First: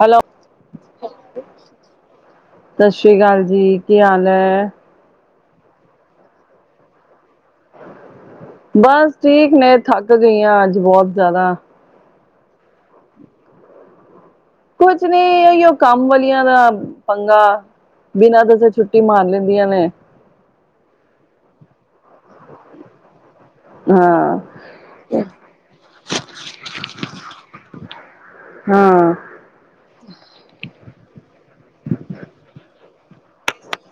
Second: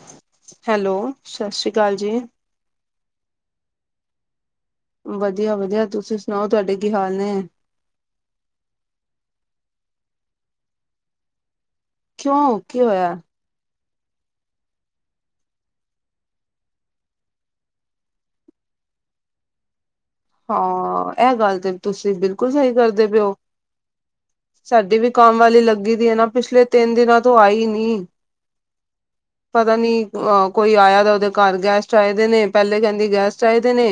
Hello hello ਸਾਸ੍ਰੀ ਕਾਲ ਜੀ ਸਾਸ੍ਰੀ ਕਾਲ ਜੀ ਕੀ ਹਾਲ ਐ ਵਧੀਆ ਵਧੀਆ ਤੁਸੀਂ ਸੁਣਾਓ ਤਾਡੇ ਕੀ ਹਾਲ ਨੇ ਬਸ ਠੀਕ ਨੇ ਥੱਕ ਗਈਆਂ ਅੱਜ ਬਹੁਤ ਜ਼ਿਆਦਾ ਕਿਉਂ ਕੀ ਹੋਇਆ ਕੁਝ ਨੀ ਇਹੀ ਉ ਕੰਮ ਵਾਲੀਆਂ ਦਾ ਪੰਗਾ ਬਿਨਾਂ ਦਸੇ ਛੁੱਟੀ ਮਾਰ ਲੈਂਦੀਆਂ ਨੇ ਹਾਂ ਇਹ ਗੱਲ ਤੇ ਤੁਸੀਂ ਬਿਲਕੁਲ ਸਹੀ ਕਰਦੇ ਪਏਓ ਹਾਂ ਸਾਡੀ ਵੀ ਕੰਮ ਵਾਲੀ ਲੱਗੀ ਦੀ ਪਿਛਲੇ ਤਿੰਨ ਦਿਨਾਂ ਤੋ ਆਈ ਨੀ ਹਾਂ ਪਤਾ ਨੀ ਕੋਈ ਆਇਆ ਦਾ ਉਦੇ ਘਰ ਗੈਸਟ ਆਏਦੇ ਨੇ ਪਹਿਲੇ ਕਹਿੰਦੀ ਗੈਸਟ ਆਏ ਦੇ ਨੇ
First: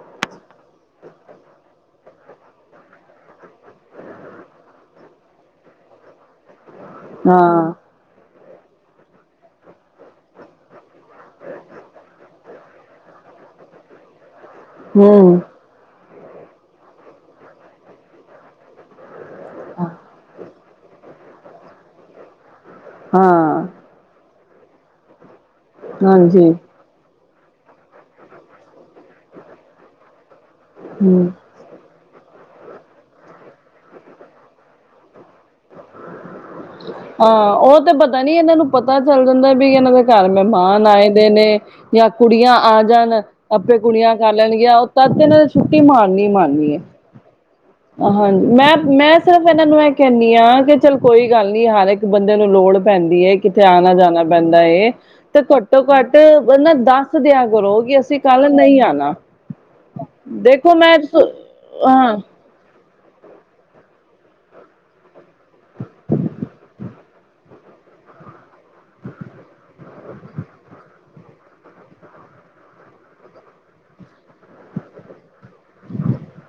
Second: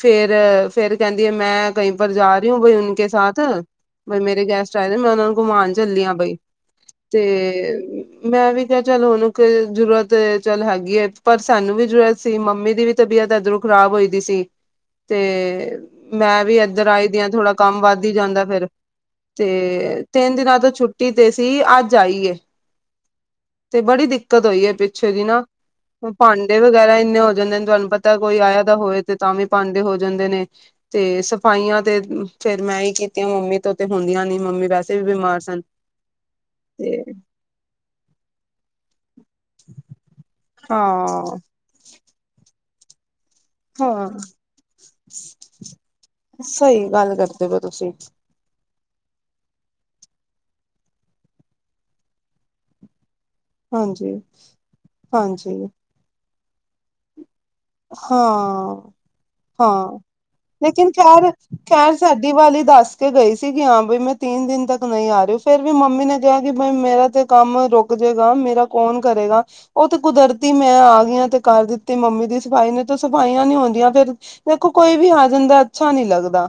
ਫੇਰ ਫੇਰ ਕਹਿੰਦੀਏ ਮੈਂ ਕਹੀ ਪਰ ਜਾ ਰਹੀ ਹੁ ਅਭੀ ਉਂਨਕੇ ਸਾਥ ਬਈ ਮੇਰੇ ਗੈਸਟ ਆਏ ਦੇ ਮੈਂ ਉਨਾਂ ਨੂੰ ਘੁਮਾਣ ਚੱਲੀ ਆ ਬਈ ਤੇ ਹਾਂ ਮੈਂ ਵੀ ਕਿਆ ਚੱਲ ਉਨੂੰ ਜ਼ਰੂਰਤ ਚੱਲ ਹੈਗੀ ਐ ਪਰ ਸਾਨੂੰ ਵੀ ਜ਼ਰੂਰਤ ਸੀ ਮੰਮੀ ਦੀ ਵੀ ਤਬੀਅਤ ਐਧਰੋ ਖ਼ਰਾਬ ਹੋਈ ਦੀ ਸੀ ਤੇ ਹਮ ਮੈਂ ਵੀ ਇੱਧਰ ਆਈ ਦੀ ਆ ਥੋੜਾ ਕੰਮ ਵੱਧ ਈ ਜਾਂਦਾ ਫੇਰ ਤੇ ਤਿੰਨ ਦਿਨਾਂ ਤੋਂ ਛੁੱਟੀ ਤੇ ਸੀ ਅੱਜ ਆਈ ਐ ਹਾਂ ਬੜੀ ਦਿਕਤ ਹੋਈ ਐ ਪਿੱਛੋਂ ਜਿ ਨਾ ਹਾਂਜੀ ਭਾਂਡੇ ਵਗੈਰਾ ਇੰਨੇ ਹੋ ਜਾਂਦੇ ਨੇ ਤੁਹਾਨੂੰ ਪਤਾ ਕੋਈ ਆਇਆ ਦਾ ਹੋਏ ਤੇ ਤਾਂ ਵੀ ਭਾਂਡੇ ਹੋ ਜਾਂਦੇ ਨੇ ਤੇ ਹਮ ਸਫ਼ਾਈਆਂ ਤੇ ਫੇਰ ਮੈਂ ਈ ਕੀਤੀਆਂ ਮੰਮੀ ਤੋਂ ਤੇ ਹੁੰਦੀਆਂ ਨੀ ਮੰਮੀ ਵੈਸੇ ਵੀ ਬਿਮਾਰ ਸਨ ਤੇ ਹਾਂ ਉਹ ਤੇ ਪਤਾ ਨੀ ਇਨਾਂ ਨੂੰ ਪਤਾ ਚੱਲ ਜਾਂਦਾ ਵੀ ਇਨਾਂ ਦੇ ਘਰ ਮਹਿਮਾਨ ਆਏ ਦੇ ਹਾਂ ਨੇ ਜਾਂ ਕੁੜੀਆਂ ਆ ਜਾਣ ਆਪੇ ਹਾਂ ਕੁੜੀਆਂ ਕਰ ਲੈਣਗੀਆਂ ਤਦ ਇਨਾਂ ਨੇ ਛੁੱਟੀ ਮਾਰਨੀ ਮਾਰਨੀ ਏ ਸਹੀ ਗੱਲ ਕਰਦੇ ਹੋ ਤੁਸੀਂ ਹਾਂਜੀ ਮੈਂ ਮੈਂ ਸਿਰਫ ਇਨਾਂ ਨੂੰ ਇਹ ਕਹਿੰਨੀ ਹਾਂ ਕਿ ਚਲ ਕੋਈ ਗੱਲ ਨੀ ਹਰ ਇੱਕ ਬੰਦੇ ਨੂੰ ਲੋੜ ਪੈਂਦੀ ਏ ਕਿਤੇ ਆਣਾ ਹਾਂਜੀ ਜਾਣਾ ਪੈਂਦਾ ਏ ਤੇ ਹਾਂਜੀ ਘੱਟੋ ਘੱਟ ਬੰਦਾ ਦਸ ਦਸ ਦਿਆਂ ਕਰੋ ਕਿ ਅਸੀਂ ਕੱਲ ਹਾਂ ਨਈ ਆਣਾ ਹਾਂ ਦੇਖੋ ਲੇਕਿਨ ਮੈਂ ਖੈਰ ਖੈਰ ਹਾਂ ਸਾਡੀ ਵਾਲੀ ਦੱਸ ਕੇ ਗਈ ਸੀਗੀ ਕੀ ਹਾਂ ਬਈ ਮੈਂ ਤਿੰਨ ਦਿਨ ਤੱਕ ਨਈ ਆ ਰਹੀ ਫਿਰ ਵੀ ਮੰਮੀ ਨੇ ਕਿਹਾ ਕਿ ਬਈ ਮੇਰਾ ਤੇ ਕੰਮ ਰੁਕ ਜੇਗਾ ਮੇਰਾ ਕੌਣ ਕਰੇਗਾ ਉਹ ਤੇ ਕੁਦਰਤੀ ਮੈਂ ਆ ਗਈ ਆ ਤੇ ਕਰ ਦਿੱਤੀ ਮੰਮੀ ਦੀ ਸਫਾਈ ਨੀ ਤਾਂ ਸਫਾਈਆਂ ਨੀ ਹੁੰਦੀਆਂ ਫੇਰ ਦੇਖੋ ਕੋਈ ਵੀ ਆ ਜਾਂਦਾ ਅੱਛਾ ਨੀ ਲੱਗਦਾ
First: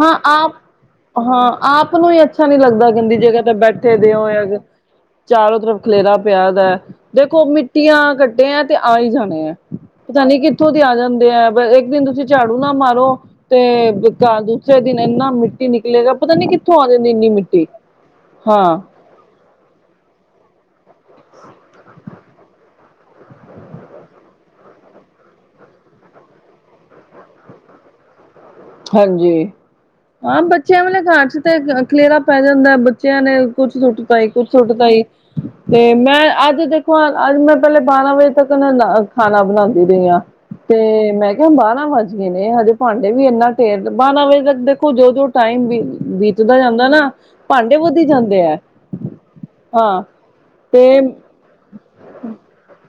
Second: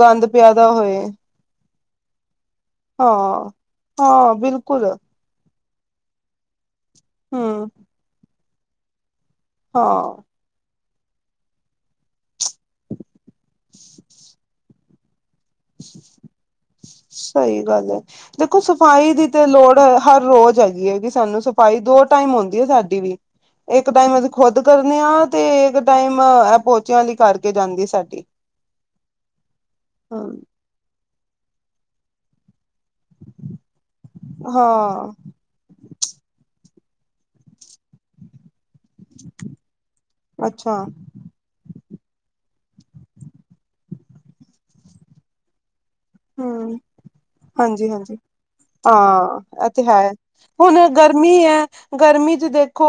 ਹਾਂ ਆਪ ਪਿਆਦਾ ਹੋਏ ਹਾਂ ਆਪ ਨੂੰ ਈ ਅੱਛਾ ਨੀ ਲੱਗਦਾ ਗੰਦੀ ਜਗ੍ਹਾ ਤੇ ਬੈਠੇ ਦੇ ਹੋ ਕੁਲ ਚਾਰੋਂ ਤਰਫ ਖਲੇਰਾ ਪਿਆ ਦੈ ਦੇਖੋ ਹਮ ਮਿੱਟੀਆਂ ਘਟਿਆ ਤੇ ਆ ਹੀ ਜਾਣੇ ਹੈ। ਹਾਂ। ਕਿੱਥੋਂ ਦੀ ਆ ਜਾਂਦੇ ਆ ਇੱਕ ਦਿਨ ਤੁਸੀਂ ਝਾੜੂ ਨਾ ਮਾਰੋ ਤੇ। ਸਵੇਰ ਦਿਨ ਇੰਨਾ ਮਿੱਟੀ ਨਿਕਲੇਗਾ ਪਤਾ ਨੀ ਕਿੱਥੋਂ ਆ ਜਾਂਦੀ ਇੰਨੀ ਸਹੀ ਮਿੱਟੀ ਗੱਲ ਹੈ। ਦੇਖੋ ਹਾਂ। ਸਫ਼ਾਈ ਦੀ ਤੇ ਲੋੜ ਹਰ ਰੋਜ਼ ਹੈਗੀ ਏ ਕਿ ਸਾਨੂੰ ਸਫਾਈ ਦੋ ਟਾਈਮ ਹੂੰਦੀ ਹੈ ਸਾਡੀ ਵੀ। ਇੱਕ ਟਾਈਮ ਅਸੀਂ ਖੋਦ ਕਰਨੇ ਆ ਤੇ ਇੱਕ ਟਾਈਮ ਇਹ ਪੋਚਿਆਂ ਆਲੀ ਕਰਕੇ ਜਾਂਦੀ ਸਾਡੀ। ਹਾਂਜੀ, ਹਾਂ ਬੱਚਿਆਂ ਵਾਲੇ ਘਰ ਚ ਤੇ ਖਲੇਰਾ ਪੈ ਜਾਂਦਾ ਬਚ। ਬੱਚਿਆਂ ਨੇ ਕੁੱਛ ਸੁੱਟ ਤਾ ਈ, ਕੁੱਛ ਸੁੱਟ ਤਾ ਈ। ਹਾਂ ਤੇ ਮੈਂ ਅੱਜ ਦੇਖੋ ਅੱਜ ਮੈਂ ਪਹਿਲੇ ਬਾਰਾਂ ਵਜੇ। ਤੱਕ ਨਾ ਖਾਣਾ ਬਣਾਉਂਦੀ ਪਈ ਹਾਂ ਅੱਛਾ ਤੇ ਮੈਂ। ਬਾਰਾਂ ਵੱਜ ਗਏ ਨੇ ਹਜੇ ਭਾਂਡੇ ਵੀ ਇੰਨਾ ਢੇਰ ਬਾਰਾਂ ਵੱਜੇ ਦੇਖੋ ਜੋ ਜੋ ਟਾਈਮ ਵੀ। ਬੀਤਦਾ ਹਮ ਜਾਂਦਾ ਨਾ ਭਾਂਡੇ ਵਧੀ ਹਾਂਜੀ-ਹਾਂਜੀ। ਜਾਂਦੇ ਹੈ ਹਾਂ ਇਹ ਤੇ ਹਾਂ। ਹੈ ਹੁਣ ਤੇ ਗਰਮੀ ਹੈ। ਗਰਮੀ ਚ ਦੇਖੋ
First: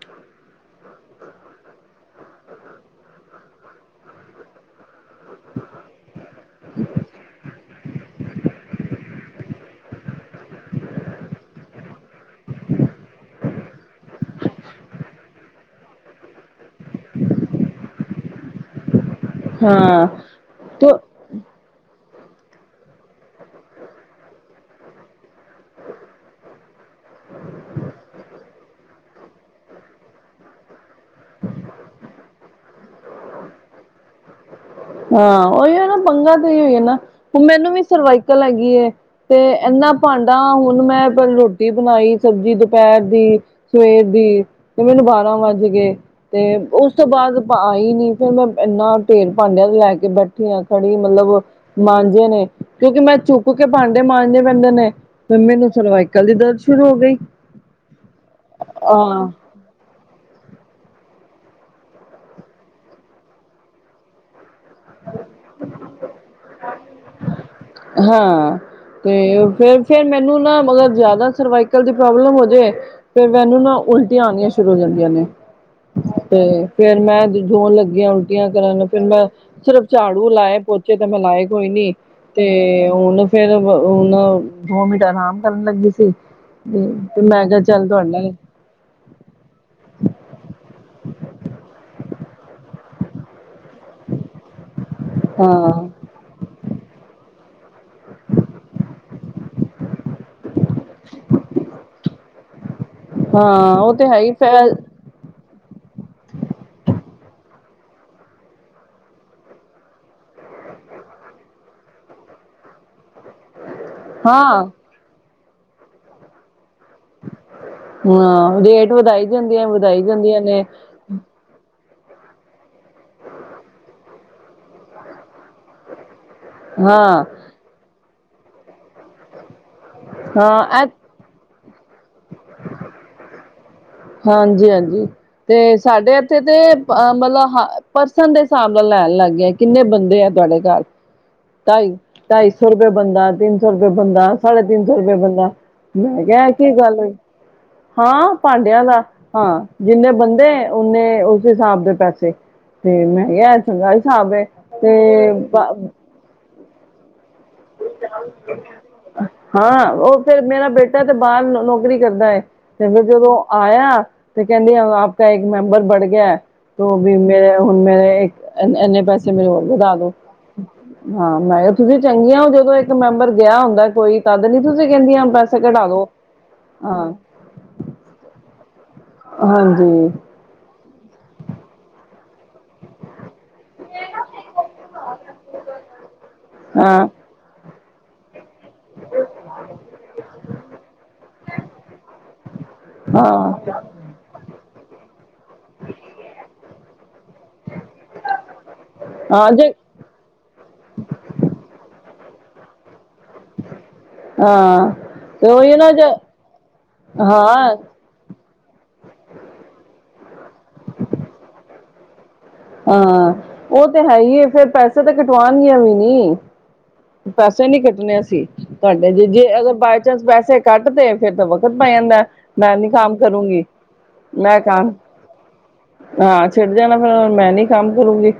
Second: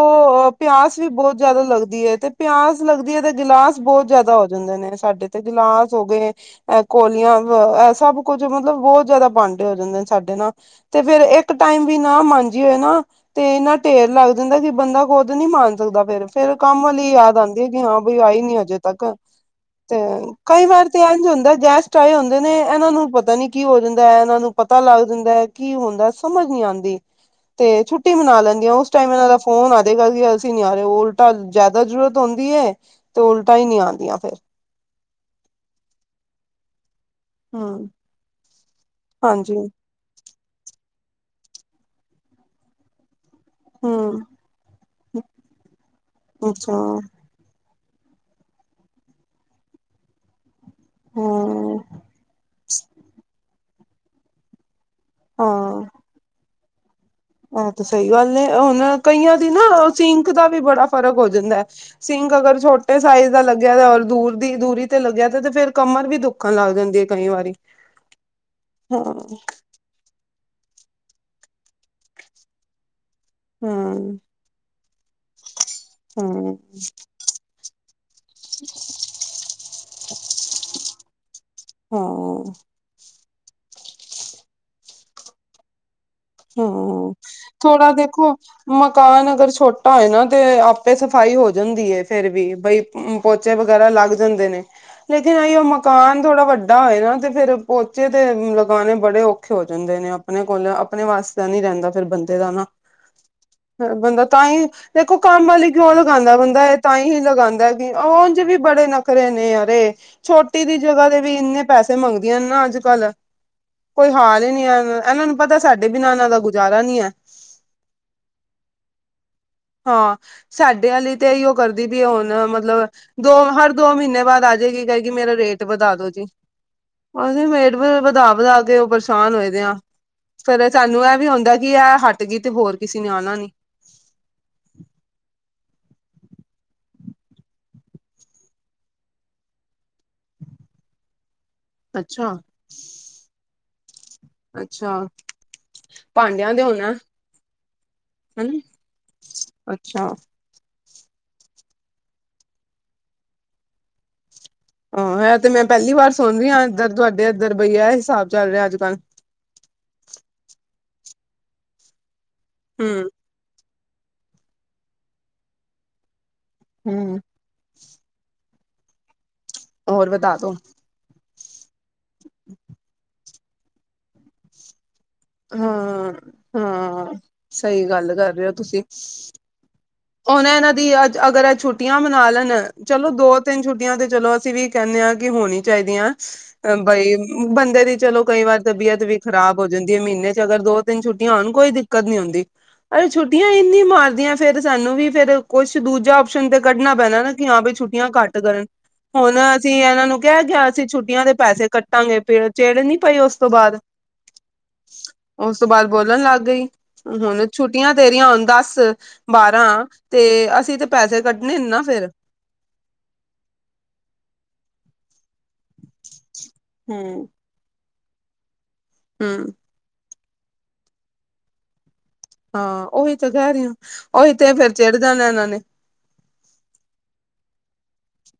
ਅ ਪਿਆਸ ਵੀ ਬਹੁਤ ਜਿਆਦਾ ਲੱਗਦੀ ਐ ਤੇ ਪਿਆਸ ਲੱਗਦੀ ਹੈ ਤੇ ਗਿਲਾਸ ਬਹੁਤ ਜਿਆਦਾ ਹੋ। ਜਾਂਦੇ ਨੇ ਸਾਡੇ ਤੇ ਗਿਲਾਸ ਹੋ ਗਏ ਐਹ ਕੋਲੀਆਂ ਐ ਸਭ ਕੁੱਝ ਮਤਲਬ ਬੋਤ। ਬਹੁਤ ਜ਼ਿਆਦਾ ਭਾਂਡੇ ਹੋ ਜਾਂਦੇ ਨੇ ਸਾਡੇ ਨਾ ਤੇ ਫੇਰ ਏਕ ਟੈਮ ਵੀ ਨਾ ਮਾਂਜਿਏ ਨਾ। ਤੇ ਇੰਨਾ ਢੇਰ ਲੱਗ ਜਾਂਦੈ ਕਿ ਬੰਦਾ ਖੁੱਦ ਨੀ ਮਾਂਜ ਸਕਦਾ ਫੇਰ ਫੇਰ ਕੰਮ ਵਾਲੀ ਯਾਦ ਆਉਂਦੀ ਹੈ ਕਿ ਹਾਂ ਬਈ ਆਈ ਨੀ ਅੱਜ। ਅਜੇ ਤੱਕ ਤੇ ਹਾਂ ਕਈ ਵਾਰ ਤੇ ਐਝ ਹੁੰਦਾ ਗੈਸਟ ਆਏ ਹੁੰਦੇ ਨੇ। ਐਨਾਂ ਨੂੰ ਪਤਾ ਨੀ ਕੀ ਹੋ ਜਾਂਦਾ ਹੈ ਐਨਾਂ ਨੂੰ ਪਤਾ ਲੱਗ ਜਾਂਦੈ ਕੀ ਹੁੰਦੈ ਸਮਝ ਨੀ ਆਉਂਦੀ। ਤੇ ਛੁੱਟੀ ਮਨਾ ਲੈਂਦੀ ਐ ਓ ਉਸ ਟਾਈਮ ਇਹਨਾਂ ਦਾ ਫੋਨ ਆਵੇਗਾ ਕਿ ਅਸੀਂ ਨੀ ਆ ਰਹੇ ਉਹ ਉਲਟਾ। ਜ਼ਿਆਦਾ ਜ਼ਰੂਰਤ ਹੁੰਂਦੀ ਹੈ ਤੇ ਉਲਟਾਂ ਹੀ ਨਹੀਂ ਆਉਂਦੀਆਂ ਫੇਰ। ਹਾਂ, ੳਇਯੋ ਨਾ ਪੰਗਾ ਤੇ ਏਯੋ ਹੈ ਨਾ ਮੈਨੂੰ ਵੀ ਹਮ ਸਰਵਾਈਕਲ ਹੈਗੀਏ। ਤੇ ਹਾਂਜੀ ਏਨਾ ਭਾਂਡਾ ਹੁਣ ਮੈਂ ਰੋਟੀ ਬਣਾਈ ਸਬਜ਼ੀ ਦੁਪੈਰ ਦੀ। ਸਵੇਰ ਹਮ ਦੀ ਮੈਨੂੰ ਬਾਰਾਂ ਵੱਜ ਗਏ ਤੇ ਅੱਛਾ ਉਸ ਤੋਂ ਬਾਅਦ। ਆਈ ਨੀ ਫਿਰ ਮੈਂ ਇੰਨਾ ਢੇਰ ਭਾਂਡਿਆਂ ਦਾ ਲੈ ਕੇ ਬੈਠੀ ਆ ਸੜੀ ਮਤਲਬ ਹਮ ਮਾਂਜੇ ਨੇ ਕਿਉਂਕਿ ਮੈਂ ਝੁਕ ਕੇ ਭਾਂਡੇ ਮਾਂਜਣੇ ਪੈਂਦੇ ਨੇ। ਤੇ ਮੈਨੂੰ ਸਰਵਾਈਕਲ ਦੀ ਦਰਦ ਸ਼ੁਰੂ ਹੋ ਗਈ। ਹਾਂਜੀ, ਸਹੀ ਗੱਲ ਏ ਹੁਣ ਹਾਂ ਕਈਆਂ। ਤੇ ਨਾ ਉਹ ਸਿੰਕ ਦਾ ਵੀ ਬੜਾ ਫ਼ਰਕ ਹੋ ਜਾਂਦਾਸਿੰਕ ਅਗਰ ਛੋਟੇ ਸਾਈਜ਼ ਦਾ ਲੱਗਿਆ ਔਰ ਦੂਰ ਦੀ ਦੂਰੀ ਤੇ ਲੱਗਿਆ ਤੇ ਤੇ ਫੇਰ ਕਮਰ ਵੀ ਦੁੱਖਣ ਲੱਗ ਜਾਂਦੀ ਏ ਕਈ ਵਾਰੀ। ਹਾਂ ਹਾਂ ਤੇ ਫੇਰ- ਫੇਰ ਮੈਨੂੰ ਨਾ ਮਗਰ ਜਿਆਦਾ ਸਰਵਾਈਕਲ ਦੀ ਪ੍ਰੋਬਲਮ ਹੋਜੇ। ਤੇ ਮੈਨੂੰ ਨਾ ਹੂੰ, ਉਲਟੀਆਂ ਆਣੀਆਂ ਸ਼ੁਰੂ ਹੋ ਜਾਂਦੀਆਂ ਨੇ। ਤੇ ਹੂੰ, ਫੇਰ ਮੈਂ ਜੋਣ ਲੱਗੀਆਂ ਉਲਟੀਆਂ ਕਰਨ ਫੇਰ ਮੈਂ। ਸਿਰਫ਼ ਝਾੜੂ ਲਾਏ ਪੋਚੇ ਤੇ ਮੈਂ ਲਾਏ ਕੋਈ ਨੀ ਤੇ। ਹਾਂ, ਤੇ ਹੁਣ ਫੇਰ ਹੁਣ ਦੋ ਮਿੰਟ ਅਰਾਮ ਕਰਨ ਲੱਗੀ ਸੀ। ਹਮ ਤੇ ਮੈਂ ਕਿਹਾ ਚੱਲ ਥੋੜਾ ਤੁਹਾਡੇ ਨਾਲ ਦੇਖੋ। ਮਕਾਨ ਅਗਰ ਛੋਟਾ ਹੋਏ ਨਾ ਤੇ ਆਪੇ ਸਫ਼ਾਈ ਹੋ ਜਾਂਦੀ ਹੈ ਫੇਰ ਵੀ ਬਈ। ਪੋਚੇ ਵਗੈਰਾ ਲੱਗ ਜਾਂਦੇ ਨੇ। ਲੇਕਿਨ ਏਇਉ ਹਾਂ ਮਕਾਨ ਥੋੜਾ ਵੱਡਾ ਹੋਏ ਨਾ ਤੇ ਫੇਰ ਪੋਚੇ ਤੇ ਲਗਾਣੇ ਬੜੇ ਔਖੇ ਹੋ ਜਾਂਦੇ ਨੇ। ਆਪਣੇ ਕੋਲ ਆਪਣੇ ਵਾਸਤੇ ਨੀ ਰਹਿੰਦਾ ਫਿਰ ਬੰਦੇ ਦਾ ਨਾ ਹਾਂ ਉਹ ਤੇ ਹੈ ਬੰਦਾ ਤਾਂ ਫ ਹੀ। ਦੇਖੋ ਕੰਮ ਵਾਲੀ ਕਿਉਂ ਲਗਾਦੈ ਬੰਦਾ ਇਹ ਤਾਂ ਹੀ ਲਗਾਦੈ ਉਝ ਵੀ ਬੜੇ ਨਖਰੇ ਨੇ ਅਰੇ। ਛੋਟੀ ਦੀ ਜਗ੍ਹਾ ਤੇ ਵੀ ਇੰਨੇ ਪੈਸੇ ਮੰਗਦੀਆਂ ਨੇ ਨਾ ਅੱਜ ਕੱਲ੍ਹ। ਕੋਈ ਹਾਲ ਈ ਨੀ ਹਾਂ ਹੈ ਐਨਾਂ ਨੂੰ ਪਤਾ ਸਾਡੇ ਬਿਨਾਂ ਇਹਨਾਂ ਦਾ ਗੁਜ਼ਾਰਾ ਨੀ ਹੈ। ਹਾਂ, ਰੇਟ ਵਧਾਈ ਜਾਂਦੀਆਂ, ਵਧਾਈ ਜਾਂਦੀਆਂ ਨੇ। ਕਈ ਉਹ ਕਰਦੀ ਵੀ ਹੁਣ ਮਤਲਬ ਦੋ ਹਰ ਦੋ ਮਹੀਨੇ ਬਾਅਦ ਆ ਜਾਏਗੀ, ਕਹਿਗੀ ਮੇਰਾ ਰੇਟ ਵਧਾ ਦੋ ਜੀ। ਹਾਂ ਉਹਦੇਰ ਰੇਟ ਵਧਾ ਵਧਾ ਕੇ ਪਰੇਸ਼ਾਨ ਹੋਏ ਦੀਆਂ। ਕਦੇ ਸਾਨੂੰ ਇਹ ਵੀ ਆਉਂਦਾ, ਕਿ ਇਹ ਹੱਟ ਗਈ ਤੇ ਹੋਰ ਕਿਸੇ ਨੇ ਆਉਣਾ ਨੀ। ਹਾਂਜੀ ਹਾਂਜੀ। ਤੇ ਸਾਡੇ ਇੱਥੇ ਤੇ ਅ ਮਤਲਬ, ਪਰਸਨ ਦੇ ਹਿਸਾਬ ਨਾਲ ਲੈਣ ਲੱਗ ਗਿਆ। ਕਿੰਨੇ ਬੰਦੇ ਆ ਤੁਹਾਡੇ ਘਰ, ਢਾਈ, ਅੱਛਾ ਢਾਈ ਸੌ ਰੁਪਏ ਬੰਦਾ ਤਿੰਨ। ਤਿੰਨ ਸੌ ਰੁਪਏ ਬੰਦਾ, ਸਾਢੇ ਤਿੰਨ ਸੌ ਅੱਛਾ ਰੁਪਏ ਬੰਦਾ, ਮੈਂ ਕਿਹਾ ਇਹ ਭਾਂਡਿਆਂ ਦੇ ਕੀ ਹੋਣਾ ਗੱਲ ਹੋਈ। ਹਾਂ ਹਨਾ ਭਾਂਡਿਆ ਦਾ, ਹਾਂ ਅੱਛਾ ਜਿੰਨੇ ਬੰਦੇ ਉਹਨੇ ਉਸ ਹਿਸਾਬ ਦੇ ਪੈਸੇ, ਤੇ ਮੈਂ ਕਿਹਾ ਚੰਗਾ ਹਿਸਾਬ ਹੈ। ਹਾਂ ਇਹ ਤੇ ਮੈਂ ਪਹਿਲੀ ਵਾਰ ਸੁਣਰੀ ਹਾਂ, ਇੱਧਰ ਤੁਹਾਡੇ, ਇੱਧਰ ਬਈ ਇਹ ਹਿਸਾਬ ਚੱਲ ਰਿਹਾ ਅੱਜ-ਕੱਲ੍ਹ ਹਾਂ ਉਹ ਫੇਰ ਮੇਰਾ ਬੇਟਾ ਤੇ, ਬਾਹਰ ਨੌਕਰੀ ਕਰਦਾ ਹੈ ਤੇ ਫਰ ਹਮ ਜਦੋਂ। ਆਇਆ, ਤੇ ਕਹਿੰਦੀ ਆਪ ਕਾ ਇੱਕ ਮੇਂਬਰ ਬੜ ਗਿਆ। ਤ ਵੀ ਹਮ ਮੇਰੇ ਹੁਣ ਮੇਰੇ ਇੰਨੇ ਪੈਸੇ ਮੇਰੇ ਹੋਰ ਵਧਾ ਦੋ, ਹਾਂ ਮੈਂ ਕਿਹਾ ਤੁਸੀ। ਉਹ ਜਦੋਂ ਇੱਕ ਮੈਂਬਰ ਗਿਆ ਹੁੰਦਾ ਕੋਈ, ਤਦ ਨੀ ਤੁਸੀਂ ਕਹਿੰਦੀਆਂ। ਪੈਸੇ ਘਟਾ ਦੋ, ਹਾਂ। ਸਹੀ ਗੱਲ ਕਰ ਰਹੇ ਹੋ ਤੁਸੀਂ। ਹਾਂਜੀ। ਉਹਨੇ ਇਹਨਾਂ ਦੀ ਅੱਜ ਅਗਰ ਇਹ ਛੁੱਟੀਆਂ ਮਨਾ ਲੈਣ, ਚਲੋ ਦੋ। ਤਿੰਨ ਛੁੱਟੀਆਂ ਤੇ ਚਲੋ, ਅਸੀਂ ਵੀ ਕਹਿੰਦੇ ਹਾਂ ਕਿ ਹੋਣੀ ਚਾਹੀਦੀਆਂ ਅ ਹਾਂ ਬਈ। ਬੰਦੇ ਦੀ ਚਲੋ ਕਈ ਵਾਰ ਤਬੀਅਤ ਵੀ ਖ਼ਰਾਬ ਹੋ ਜਾਂਦੀ ਹੈ, ਮਹੀਨੇ ਚ ਅਗਰ ਦੋ- ਤਿੰਨ ਛੁੱਟੀਆਂ ਹੋਣ, ਕੋਈ ਦਿੱਕਤ ਨਹੀਂ ਹੁੰਦੀ। ਉਹ ਛੁੱਟੀਆਂ ਹਾਂ ਇਨੀਆਂ ਮਾਰਦੀਆਂ ਫੇਰ, ਸਾਨੂੰ ਵੀ ਫੇਰ। ਕੁਛ ਦੂਜਾ ਆਪਓਸ਼ਨ ਤੇ ਕੱਢਣਾ ਪੈਣਾ ਨਾ ਕਿ ਹਾਂ ਵੀ ਛੁੱਟੀਆਂ ਘੱਟ ਕਰਨ, ਹੁਣ ਹਾਂ ਅਸੀਂ ਜੇ ਇਹਨਾਂ ਨੂੰ ਕਹਿ ਗਿਆ, ਅਸੀਂ ਛੁੱਟੀਆਂ ਦੇ ਪੈਸੇ ਕੱਟਾਂਗੇ ਚੇੜ ਨੀ ਪਾਈ ਉਸ ਉਸ ਤੋਂ ਬਾਅਦ, ਹਾਂ ਤੇ ਉਸ ਤੋਂ ਉਹੀ ਬਾਅਦ ਨਾ ਜੇ ਬੋਲਣ ਲੱਗ ਗਈ, ਹੁਣ ਹਾਂ ਛੁੱਟੀਆਂ। ਤੇਰੀਆਂ ਹੁਣ ਦਸ, ਬਾਰਾਂ ਤੇ ਅਸੀਂ ਤੇ ਪੈਸੇ ਕੱਢਣੇ ਨੇ ਨਾ ਫੇਰ। ਹਾਂ, ਉਹ ਤੇ ਹੈ ਹੀ ਫੇਰ ਪੈਸੇ ਤਾਂ ਕਟਵਾਉਣਗੀਆਂ ਵੀ ਨੀ। ਹਮ ਪੈਸੇ ਨੀ ਕੱਟਣੇ ਅਸੀਂ, ਤੁਹਾਡੇ ਜੇ ਜੇ ਹੂੰ, ਅਗਰ ਬਕ ਪੈਸੇ ਕੱਟ ਤੇ ਫਿਰਰ ਤਾਂ ਵਕਤ ਪੈ ਜਾਂਦਾ। ਮੈਂ ਹਾਂ ਨੀ ਉਹੀ ਕੰਮ ਤਾਂ ਕਹਿ ਕਰੂੰਗੀ ਰਹੀ ਹਾਂ, ਉਹੀ ਤੇ ਮੈਂ ਫੇਰ ਕੰਮ ਚਿੜ ਜਾਣਾ ਇਹਨਾਂ ਨੇ। ਹਾਂ ਚਿੜ ਜਾਣਾ, ਫੇਰ ਮੈਂ ਨੀ ਕੰਮ ਕਰੂੰਗੀ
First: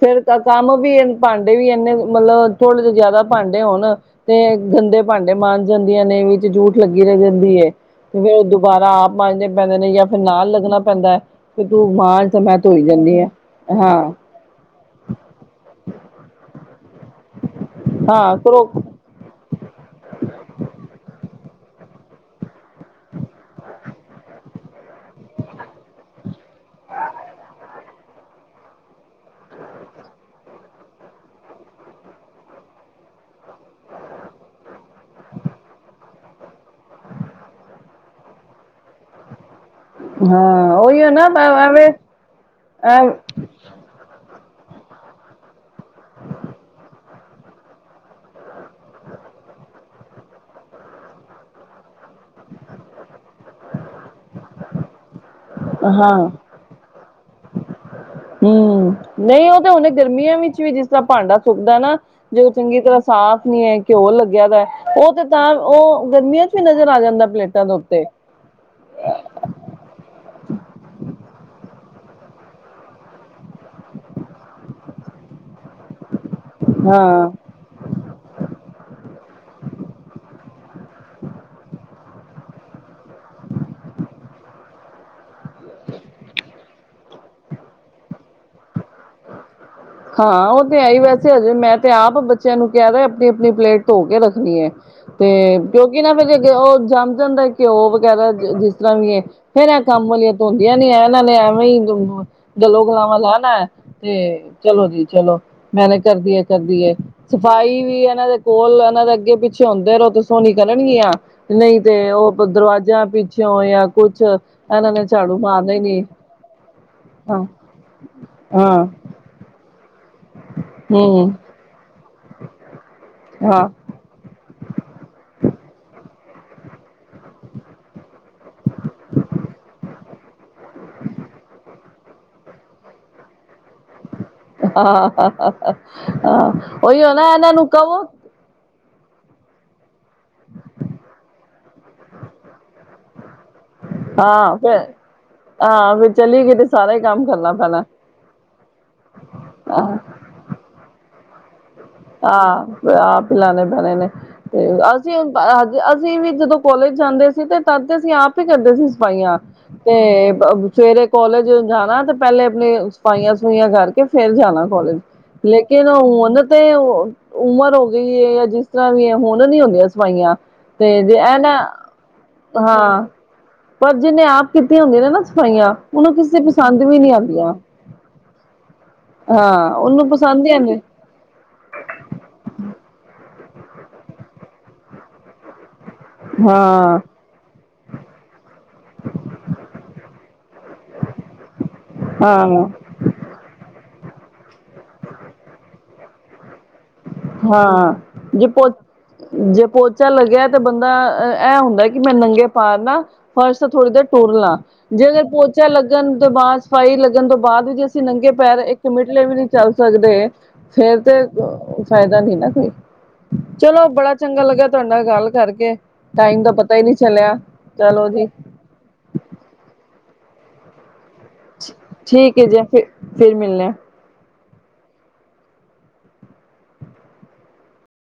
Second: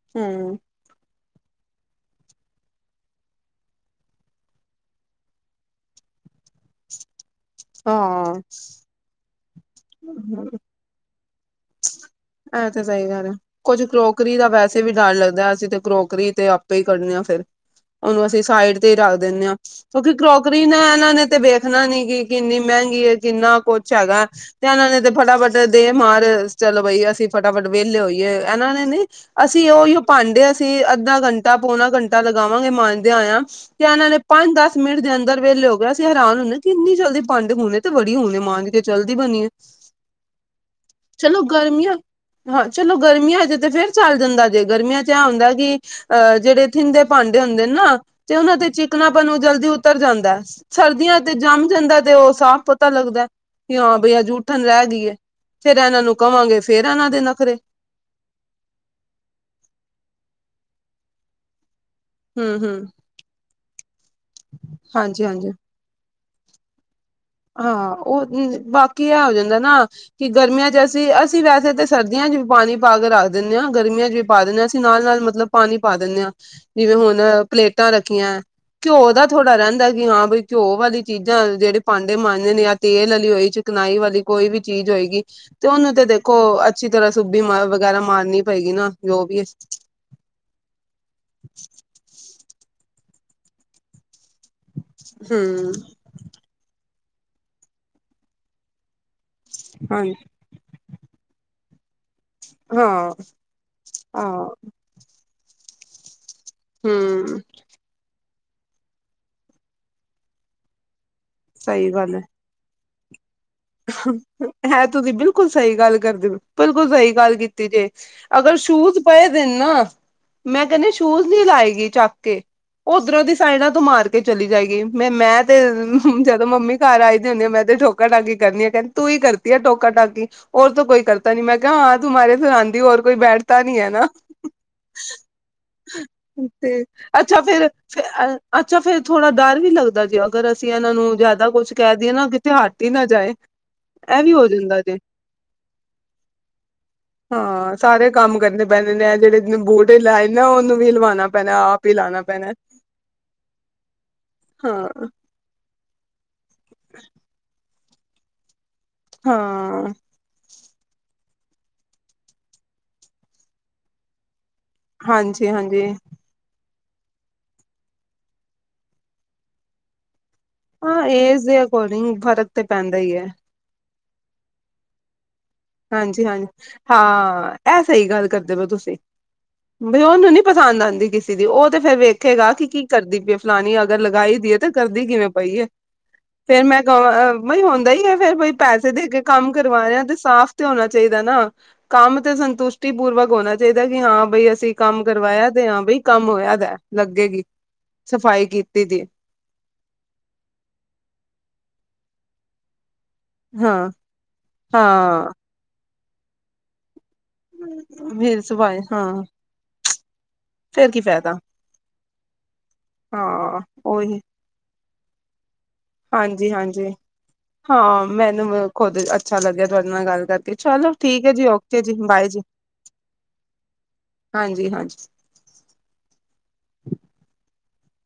ਫੇਰ ਹੂੰ। ਕੰਮ। ਵੀ ਭਾਂਡੇ ਵੀ ਇੰਨੇ ਮਤਲਬ, ਥੋੜੇ ਜ ਜ਼ਿਆਦਾ। ਭਾਂਡੇ ਹੋਣ, ਤੇ ਗੰਦੇ ਭਾਂਡੇ ਮਣ ਜਾਂਦੀਆਂ ਨੇ ਵਿੱਚ ਜੂਠ ਲੱਗੀ ਰਹਿ ਜਾਂਦੀ ਹੈ, ਤੇ ਹਾਂ ਫੇਰ ਦੁਬਾਰਾ ਆਪ ਮਾਂਜਣੇ ਪੈਂਦੇ ਨੇ, ਜਾਂ ਫੇਰ ਨਾਲ ਲੱਗਣਾ। ਪੈਂਦਾ, ਕਿ ਤੂੰ ਮਾਂਜ ਮੈਂ ਇਹ ਤੇ ਧੋਈ ਸਹੀ ਜਾਂਦੀ ਗੱਲ ਆ ਹੈ, ਕੁੱਝ ਹਾਂ ਕਰੋਕਰੀ ਦਾ ਵੈਸੇ ਵੈਸੇ ਹੀ ਡਰ ਲੱਗਦਾ ਅਸੀਂ ਤੇ ਕਰੋਕਰੀ ਤੇ ਆਪੇ ਹੀ ਕਰਨੇ ਆ ਫੇਰ, ਉਹਨੂੰ ਹਾਂ ਅਸੀਂ ਕਰੋ ਸਾਈਡ ਤੇ ਹੀ ਰੱਖ ਦਿੰਦੇ ਆਂ। ਕਿਉਂਕਿ ਕਰੋਕਰੀ ਨਾ, ਇਹਨਾਂ ਨੇ ਤੇ ਵੇਖਣਾ ਨੀ ਕਿ ਕਿੰਨੀ ਮਹਿੰਗੀ ਹੈ, ਕਿੰਨਾ ਕੁਛ ਹੈਗਾ। ਤੇ ਇਹਨਾਂ ਨੇ ਤੇ ਫਟਾਫਟ ਦੇਹ ਮਾਰ, ਚਲੋ ਬਈ ਅਸੀਂ ਫਟਾਫਟ ਵਿਹਲੇ ਹੋਈਏ, ਇਹਨਾਂ ਨੇ ਨੀ ਅਸੀਂ ਉਹੀ ਭਾਂਡੇ, ਅਸੀਂ ਅੱਧਾ ਘੰਟਾ, ਪੌਣਾ ਘੰਟਾ ਲਗਾਵਾਂਗੇ ਮਾਂਜਦੇ ਆਆ। ਤੇ ਇਹਨਾਂ ਨੇ ਪੰਜ-ਦਸ ਮਿੰਟ ਦੇ ਅੰਦਰ ਵਿਹਲੇ ਹੋ ਗਿਆਏ, ਅਸੀਂ ਹੈਰਾਨ ਹੁੰਦੇ ਕਿ ਇੰਨੀ ਜਲਦੀ ਵੰਡ ਹਣੇ। ਤੇ ਬੜੀ ਹੁਣੇ, ਮਾਂਜ ਕੇ ਚਲਦੀ ਬਣੀ ਚੱਲਦੀ ਬਣੀਏ। ਹਾਂ, ਉਹੀ ਨਾ [unintelligible] ਹਾਂ ਚਲੋ ਐ ਗਰਮੀਆਂ ਹਜੇ 'ਤੇ ਫੇਰ ਚੱਲ ਜਾਂਦਾ ਜੇ, ਗਰਮੀਆਂ 'ਚ ਐ ਹੁੰਦਾ ਕਿ ਅ ਜੇੜੇ ਥਿੰਨ ਦੇ ਭਾਂਡੇ ਹੁੰਦੇ ਨਾ 'ਤੇ ਉਨਾਂ 'ਤੇ ਚਿਕਨਾਪਣ ਓ ਜਲਦੀ ਉਤਰ ਜਾਂਦੈਂ। ਸਰਦੀਆਂ ਤੇ ਜੰਮ ਜਾਂਦਾ 'ਤੇ ਓ ਸਾਫ਼ ਪਤਾ ਲੱਗਦੈ ਕਿ ਹਾਂ ਬਈ ਆ ਜੂਠਣ ਰੈ ਗਈ ਏ। ਫੇਰ ਐਨਾਂ ਨੂੰ ਹਾਂ ਕਵਾਂਗੇ, ਫੇਰ ਐਨਾਂ ਦੇ ਨਖਰੇ। ਹੂੰ ਨਈ ਓ ਤਾਂ ਹੁਨੇ ਗਰਮੀਆਂ ਵਿੱਚ ਵੀ ਜਿਸ ਤਰਾਂ ਭਾਂਡਾ ਸੁੱਕਦਾ ਨਾ ਜੇ ਓ ਹੂੰ ਹੂੰ ਚੰਗੀ ਤਰਾਂ ਸਾਫ਼ ਨੀ ਐ, ਘਿਓ ਲੱਗਿਆ ਦਾ ਐ ਓ 'ਤੇ ਹਾਂਜੀ ਹਾਂਜੀ ਤਾਂ ਓ ਗਰਮੀਆਂ 'ਚ ਵੀ ਨਜ਼ਰ ਆ ਜਾਂਦਾ। ਪਲੇਟਾਂ ਦੇ ਹਾਂ ਉੱਤੇ। ਓ ਬਾਕੀ ਐ ਹੋ ਜਾਂਦਾ ਨਾ ਕਿ ਗਰਮੀਆਂ 'ਚ ਅਸੀਂ ਅ ਸੀਂ ਵੈਸੇ ਤੇ ਸਰਦੀਆਂ 'ਚ ਵੀ ਪਾਣੀ ਪਾ ਕੇ ਰੱਖ ਦਿੰਨੇ ਆ, ਗਰਮੀਆਂ 'ਚ ਵੀ ਪਾ ਦਿੰਨੇ ਆ ਅਸੀਂ ਨਾਲ-ਨਾਲ ਮਤਲਬ ਪਾਣੀ ਪਾ ਦਿੰਨੇ ਆ। ਜਿਵੇਂ ਹੁਣ ਹਾਂ। ਪਲੇਟਾਂ ਰੱਖੀ ਐ, ਘਿਓ ਦਾ ਥੋੜਾ ਰੈਂਦਾ ਕਿ ਹਾਂ ਬਈ ਘਿਓ ਵਾਲੀ ਚੀਜ਼ਾਂ ਜੇੜੇ ਭਾਂਡੇ ਮਾਂਜਣੇ ਆ ਤੇਲ ਆਲੀ ਹੋਈ, ਚਿਕਨਾਈ ਵਾਲੀ ਕੋਈ ਵੀ ਚੀਜ਼ ਹੋਏਗੀ 'ਤੇ ਉਨਾਂ 'ਤੇ ਦੇਖੋ ਅੱਛੀ ਤਰਾਂ ਸੂਬੀ ਮ ਵਗੈਰਾ ਮਾਰਨੀ ਪਏਗੀ ਨਾ ਜੋ ਵੀ ਏ। ਹਾਂ ਓ 'ਤੇ ਹੈਈ ਵੈਸੇ ਹਜੇ ਮੈਂ 'ਤੇ ਆਪ ਬੱਚਿਆਂ ਨੂੰ ਕੈ ਦੇਆ ਆਪਣੀ-ਆਪਣੀ ਪਲੇਟ ਧੋ ਕੇ ਰੱਖ ਣੀ ਐ‌ 'ਤੇ ਹਮ ਕਿਉਂ ਕਿ ਨਾ ਫੇਰ ਜੇ ਘਿਓ ਜੰਮ ਜਾਂਦਾ ਐ, ਘਿਓ ਵਗੈਰਾ ਜਿਸ ਤਰਾਂ ਵੀ ਏ ਫੇਰ ਐ ਹਾਂ ਕੰਮ ਆਲੀਆ ਧੋਂਦੀਆਂ ਨੀ ਐ ਏਨਾਂ ਨੇ ਐਵੇਂ ਈ ਗਲੋ ਹਾਂ ਗਲਾਵਾਂ ਲਾਨਾ 'ਤੇ ਹਾਂ ਚਲੋ ਜੀ ਚਲੋ ਮੈਂਨੇ ਕਰਦੀ ਐ, ਕਰਦੀ ਐ ਹਮ ਸਫ਼ਾਈ ਵੀ ਏਨਾਂ ਦੇ ਕੋਲ ਏਨਾਂ ਦੇ ਅੱਗੇ-ਪਿੱਛੇ ਆਉਦੇ ਰੋ 'ਤੇ ਸੋਹਣੀ ਕਰਨਣਗੀਆਂ ਨਈ ਸਹੀ ਤੇ ਓ ਦਰਵਾਜ਼ਾ ਪੀ ਐ ਤੁਸੀਂ ਬਿਲਕੁੱਲ ਮਾਰਨਾ ਸਈ ਹੀ ਗੱਲ ਨੀ ਕਰਦੇ ਪੇ, ਬਿਲਕੁੱਲ ਸਈ ਗੱਲ ਹਾਂ ਕੀਤੀ ਜੇ। ਅਗਰ ਹਾਂ ਸ਼ੂਜ ਪਏ ਦੇ ਨਾ, ਮੈਂ ਕੈਂਨੀ ਆ ਸ਼ੂਜ ਹਮ ਨੀ ਲਾਏਗੀ ਚਾ ਕੇ, ਉਧਰੋਂ ਦੀ ਹਾਂ ਸਾਈਡਾਂ ਤੋਂ ਮਾਰ ਕੇ ਚਲੀ ਜਾਏਗੀ ਮੈਂ, ਮੈਂ 'ਤੇ ਜਦੋਂ ਮੰਮੀ ਘਰ ਆਈ ਦੀ ਹੁੰਨੀ ਏ ਮੈਂ ਤੇ ਠੋਕਾ ਠਾਕੀ ਕਰਨੀ ਆ ਕੈਂਦੀ ਤੂੰ ਈ ਕਰਤੀ ਐ ਟੋਕਾ ਟਾਕੀ। ਹੋਰ ਤਾਂ ਕੋਈ ਕਰਤਾ ਨੀ ਮੈਂ ਕੇਆ ਹਾਂ ਤੂੰ ਮਾਰੇ ਸ ਆਂਦੀ ਹੋਰ ਕੋਈ ਬੈਠਦਾ ਨੀ ਐ ਨਾ। ਆ ਤੇ ਉਈਓ ਨਾ ਅੱਛਾ ਐਨਾਂ ਫੇਰ ਨੂੰ ਕਵੋ ਅੱਛਾ ਫੇਰ ਥੋੜਾ ਡਰ ਵੀ ਲੱਗਦਾ ਜੇ ਅਗਰ ਅਸੀਂ ਐਨਾਂ ਨੂੰ ਜਿਆਦਾ ਕੁਛ ਕੈ ਦਈਏ ਨਾ ਕਿਤੇ ਹੱਟ ਈ ਨਾ ਜਾਏ। ਐ ਵੀ ਹੋ ਹਾਂ ਜਾਂਦਾ ਫਿਰ ਜੇ। ਹਾਂ ਫਿਰ ਚਲੀ ਗਈ ਤੇ ਸਾਰਾ ਹੀ ਕੰਮ ਕਰਨਾ ਹਾਂ ਪੈਣਾ ਸਾਰੇ ਕੰਮ ਕਰਨੇ ਪੈਂਦੇ ਨੇ ਐ ਜੇੜੇ ਆਹ ਬੂਟੇ ਲਾਏ ਨਾ ਉਨੂੰ ਵੀ ਲਵਾਉਣਾ ਪੈਣਾ ਆਪ। ਹੀ ਲਾਉਣਾ ਪੈਣਾ ਅ ਆਪ ਈ ਲਾਣੇ ਪੈਣੇ ਨੇ 'ਤੇ ਹਾਂ ਅਸੀਂ ਹੁ ਅੱਜ ਅਸੀਂ ਵੀ ਜਦੋਂ ਕੋਲੇਜ ਜਾਂਦੇ ਸੀ 'ਤੇ ਤਦ ਅਸੀਂ ਆਪ ਈ ਕਰਦੇ ਸੀ ਸਫ਼ਾਈਆਂ ਹਾਂ ਤੇ ਬ ਸਵੇਰੇ ਕੋਲਜ ਜਾਣਾ 'ਤੇ ਪੈਲੇ ਆਪਣੇ ਸਫਾਈਆਂ ਸਫੁਈਆਂ ਕਰ ਕੇ ਫੇਰ ਜਾਣਾ ਕੋਲਜ ਹਾਂਜੀ ਹਾਂਜੀ ਲੇਕਿਨ ਹੁਣ 'ਤੇ ਉਮਰ ਹੋ ਗਈ ਏ ਆ ਜਿਸ ਤਰਾਂ ਵੀ ਐ ਹੁਣ ਨੀ ਹੁੰਦੀਆਂ ਸਫਾਈਆਂ। ਤੇ ਹਾਂ ਇਜ ਐ ਏਜ ਨਾ, ਦੇ ਅਕੋਰਡਿੰਗ ਫ਼ਰਕ ਤੇ ਪੈਂਦਾ ਹਾਂ। ਹੀ ਹੈ ਪਰ ਜਿਨੇ ਆਪ ਕੀਤੀਆਂ ਹੁੰਦੀਆਂ ਨੇ ਨਾ ਸਫਾਈਆਂ ਉਹਨੂੰ ਕਿਸੇ ਹਾਂਜੀ-ਹਾਂਜੀ ਪਸੰਦ ਵੀ ਨਹੀਂ ਆਉਂਦੀਆਂ। ਹਾਂ ਐ ਸਈ ਗੱਲ ਕਰਦੇ ਪੇ ਓ ਤੁਸੀਂ। ਹਾਂ ਬਈ ਉਹਨੂੰ ਉਨੂੰ ਨੀ ਹੀ ਆਂਦੇ ਪਸੰਦ ਆਂਦੀ ਕਿਸ ਤੀ ਦੀ ਓ 'ਤੇ ਫੇਰ ਵੇਖੇਗਾ ਕੀ-ਕੀ ਕਰਦੀ ਪੀਏ ਫਲਾਨੀ ਅਗਰ ਲਗਾਈ ਦੀਏ 'ਤੇ ਕਰਦੀ ਕਿਵੇਂ ਪਈ ਏ। ਫੇਰ ਮੈਂ ਹਾਂ ਕਵ ਬਈ ਹੁੰਦਾ ਈ ਏ ਫੇਰ ਬਈ ਪੈਸੇ ਦੇ ਕੇ ਕੰਮ ਕਰਵਾ ਰੇਆ ਤੇ ਸਾਫ਼ ਤੇ ਹੋਣਾ ਚਾਈਦਾ ਨਾ ਕੰਮ 'ਤੇ ਹਾਂ ਸੰਤੁਸ਼ ਟੀ ਪੂਰਵਕ ਹੋਣਾ ਚਾਈਦਾ ਕਿ ਹਾਂ ਬਈ ਅਸੀਂ ਕੰਮ ਕਰਵਾਇਆ 'ਤੇ ਹਾਂ ਬਈ ਕੰਮ ਹੋਇਆ ਦਾ ਐ। ਲੱਗੇਗੀ, ਹਾਂ ਸਫ਼ਾਈ ਜੇ ਪੋ ਕੀਤੀ ਦੀ ਏ। ਜੇ ਪੋਚਾ ਲੱਗਿਆ ਤੇ ਬੰਦਾ ਇਹ ਹੁੰਦਾ ਕਿ ਮੈਂ ਨੰਗੇ ਪਾਰ ਨਾ ਫਰਸ਼ ਹਾਂ ਥੋੜੀ ਦੇਰ ਟੁਰਨਾ ਜੇਕਰ ਹਾਂ। ਪੋਚਾ ਲੱਗਣ ਤੋਂ ਬਾਅਦ ਸਫ਼ਾਈ ਲੱਗਣ ਤੋਂ ਬਾਅਦ ਵੀ ਜੇ ਅਸੀਂ ਨੰਗੇ ਫਿਰ ਪੈਰ ਸਫਾਈ ਇੱਕ ਹਾਂ ਮਿੱਟਲੇ ਵੀ ਨਹੀਂ ਚੱਲ ਸਕਦੇ ਫੇਰ ਕੀ ਤੇ ਫਾਇਦਾ ਫਾਇਦਾ ਨੀ ਨਾ ਕੋਈ, ਹਾਂ ਚਲੋ ਬੜਾ ਉਹੀ ਚੰਗਾ ਲੱਗਾਿਆ ਤੁਹਾਡੇ ਨਾਲ ਗੱਲ ਕਰਕੇ ਟਾਈਮ ਹਾਂਜੀ ਦਾ ਪਤਾ ਹੀ ਹਾਂਜੀ। ਨਹੀਂ ਚੱਲਿਆ ਚੱਲ ਹਾਂ ਉਹਦੀ ਮੈਨੂੰ ਖੁਦ ਅੱਛਾ ਲੱਗਿਆ ਤੁਹਾਡੇ ਨਾਲ ਗੱਲ ਕਰਕੇ, ਚਲ ਠੀਕ ਹੈ ਜੀ, ਓਕੇ ਜੀ, ਬਾਏ ਠੀਕ ਜੀ, ਹੈ ਫਿਰ ਫਿਰ ਮਿਲਣੇ ਆ ਹਾਂਜੀ-ਹਾਂਜੀ।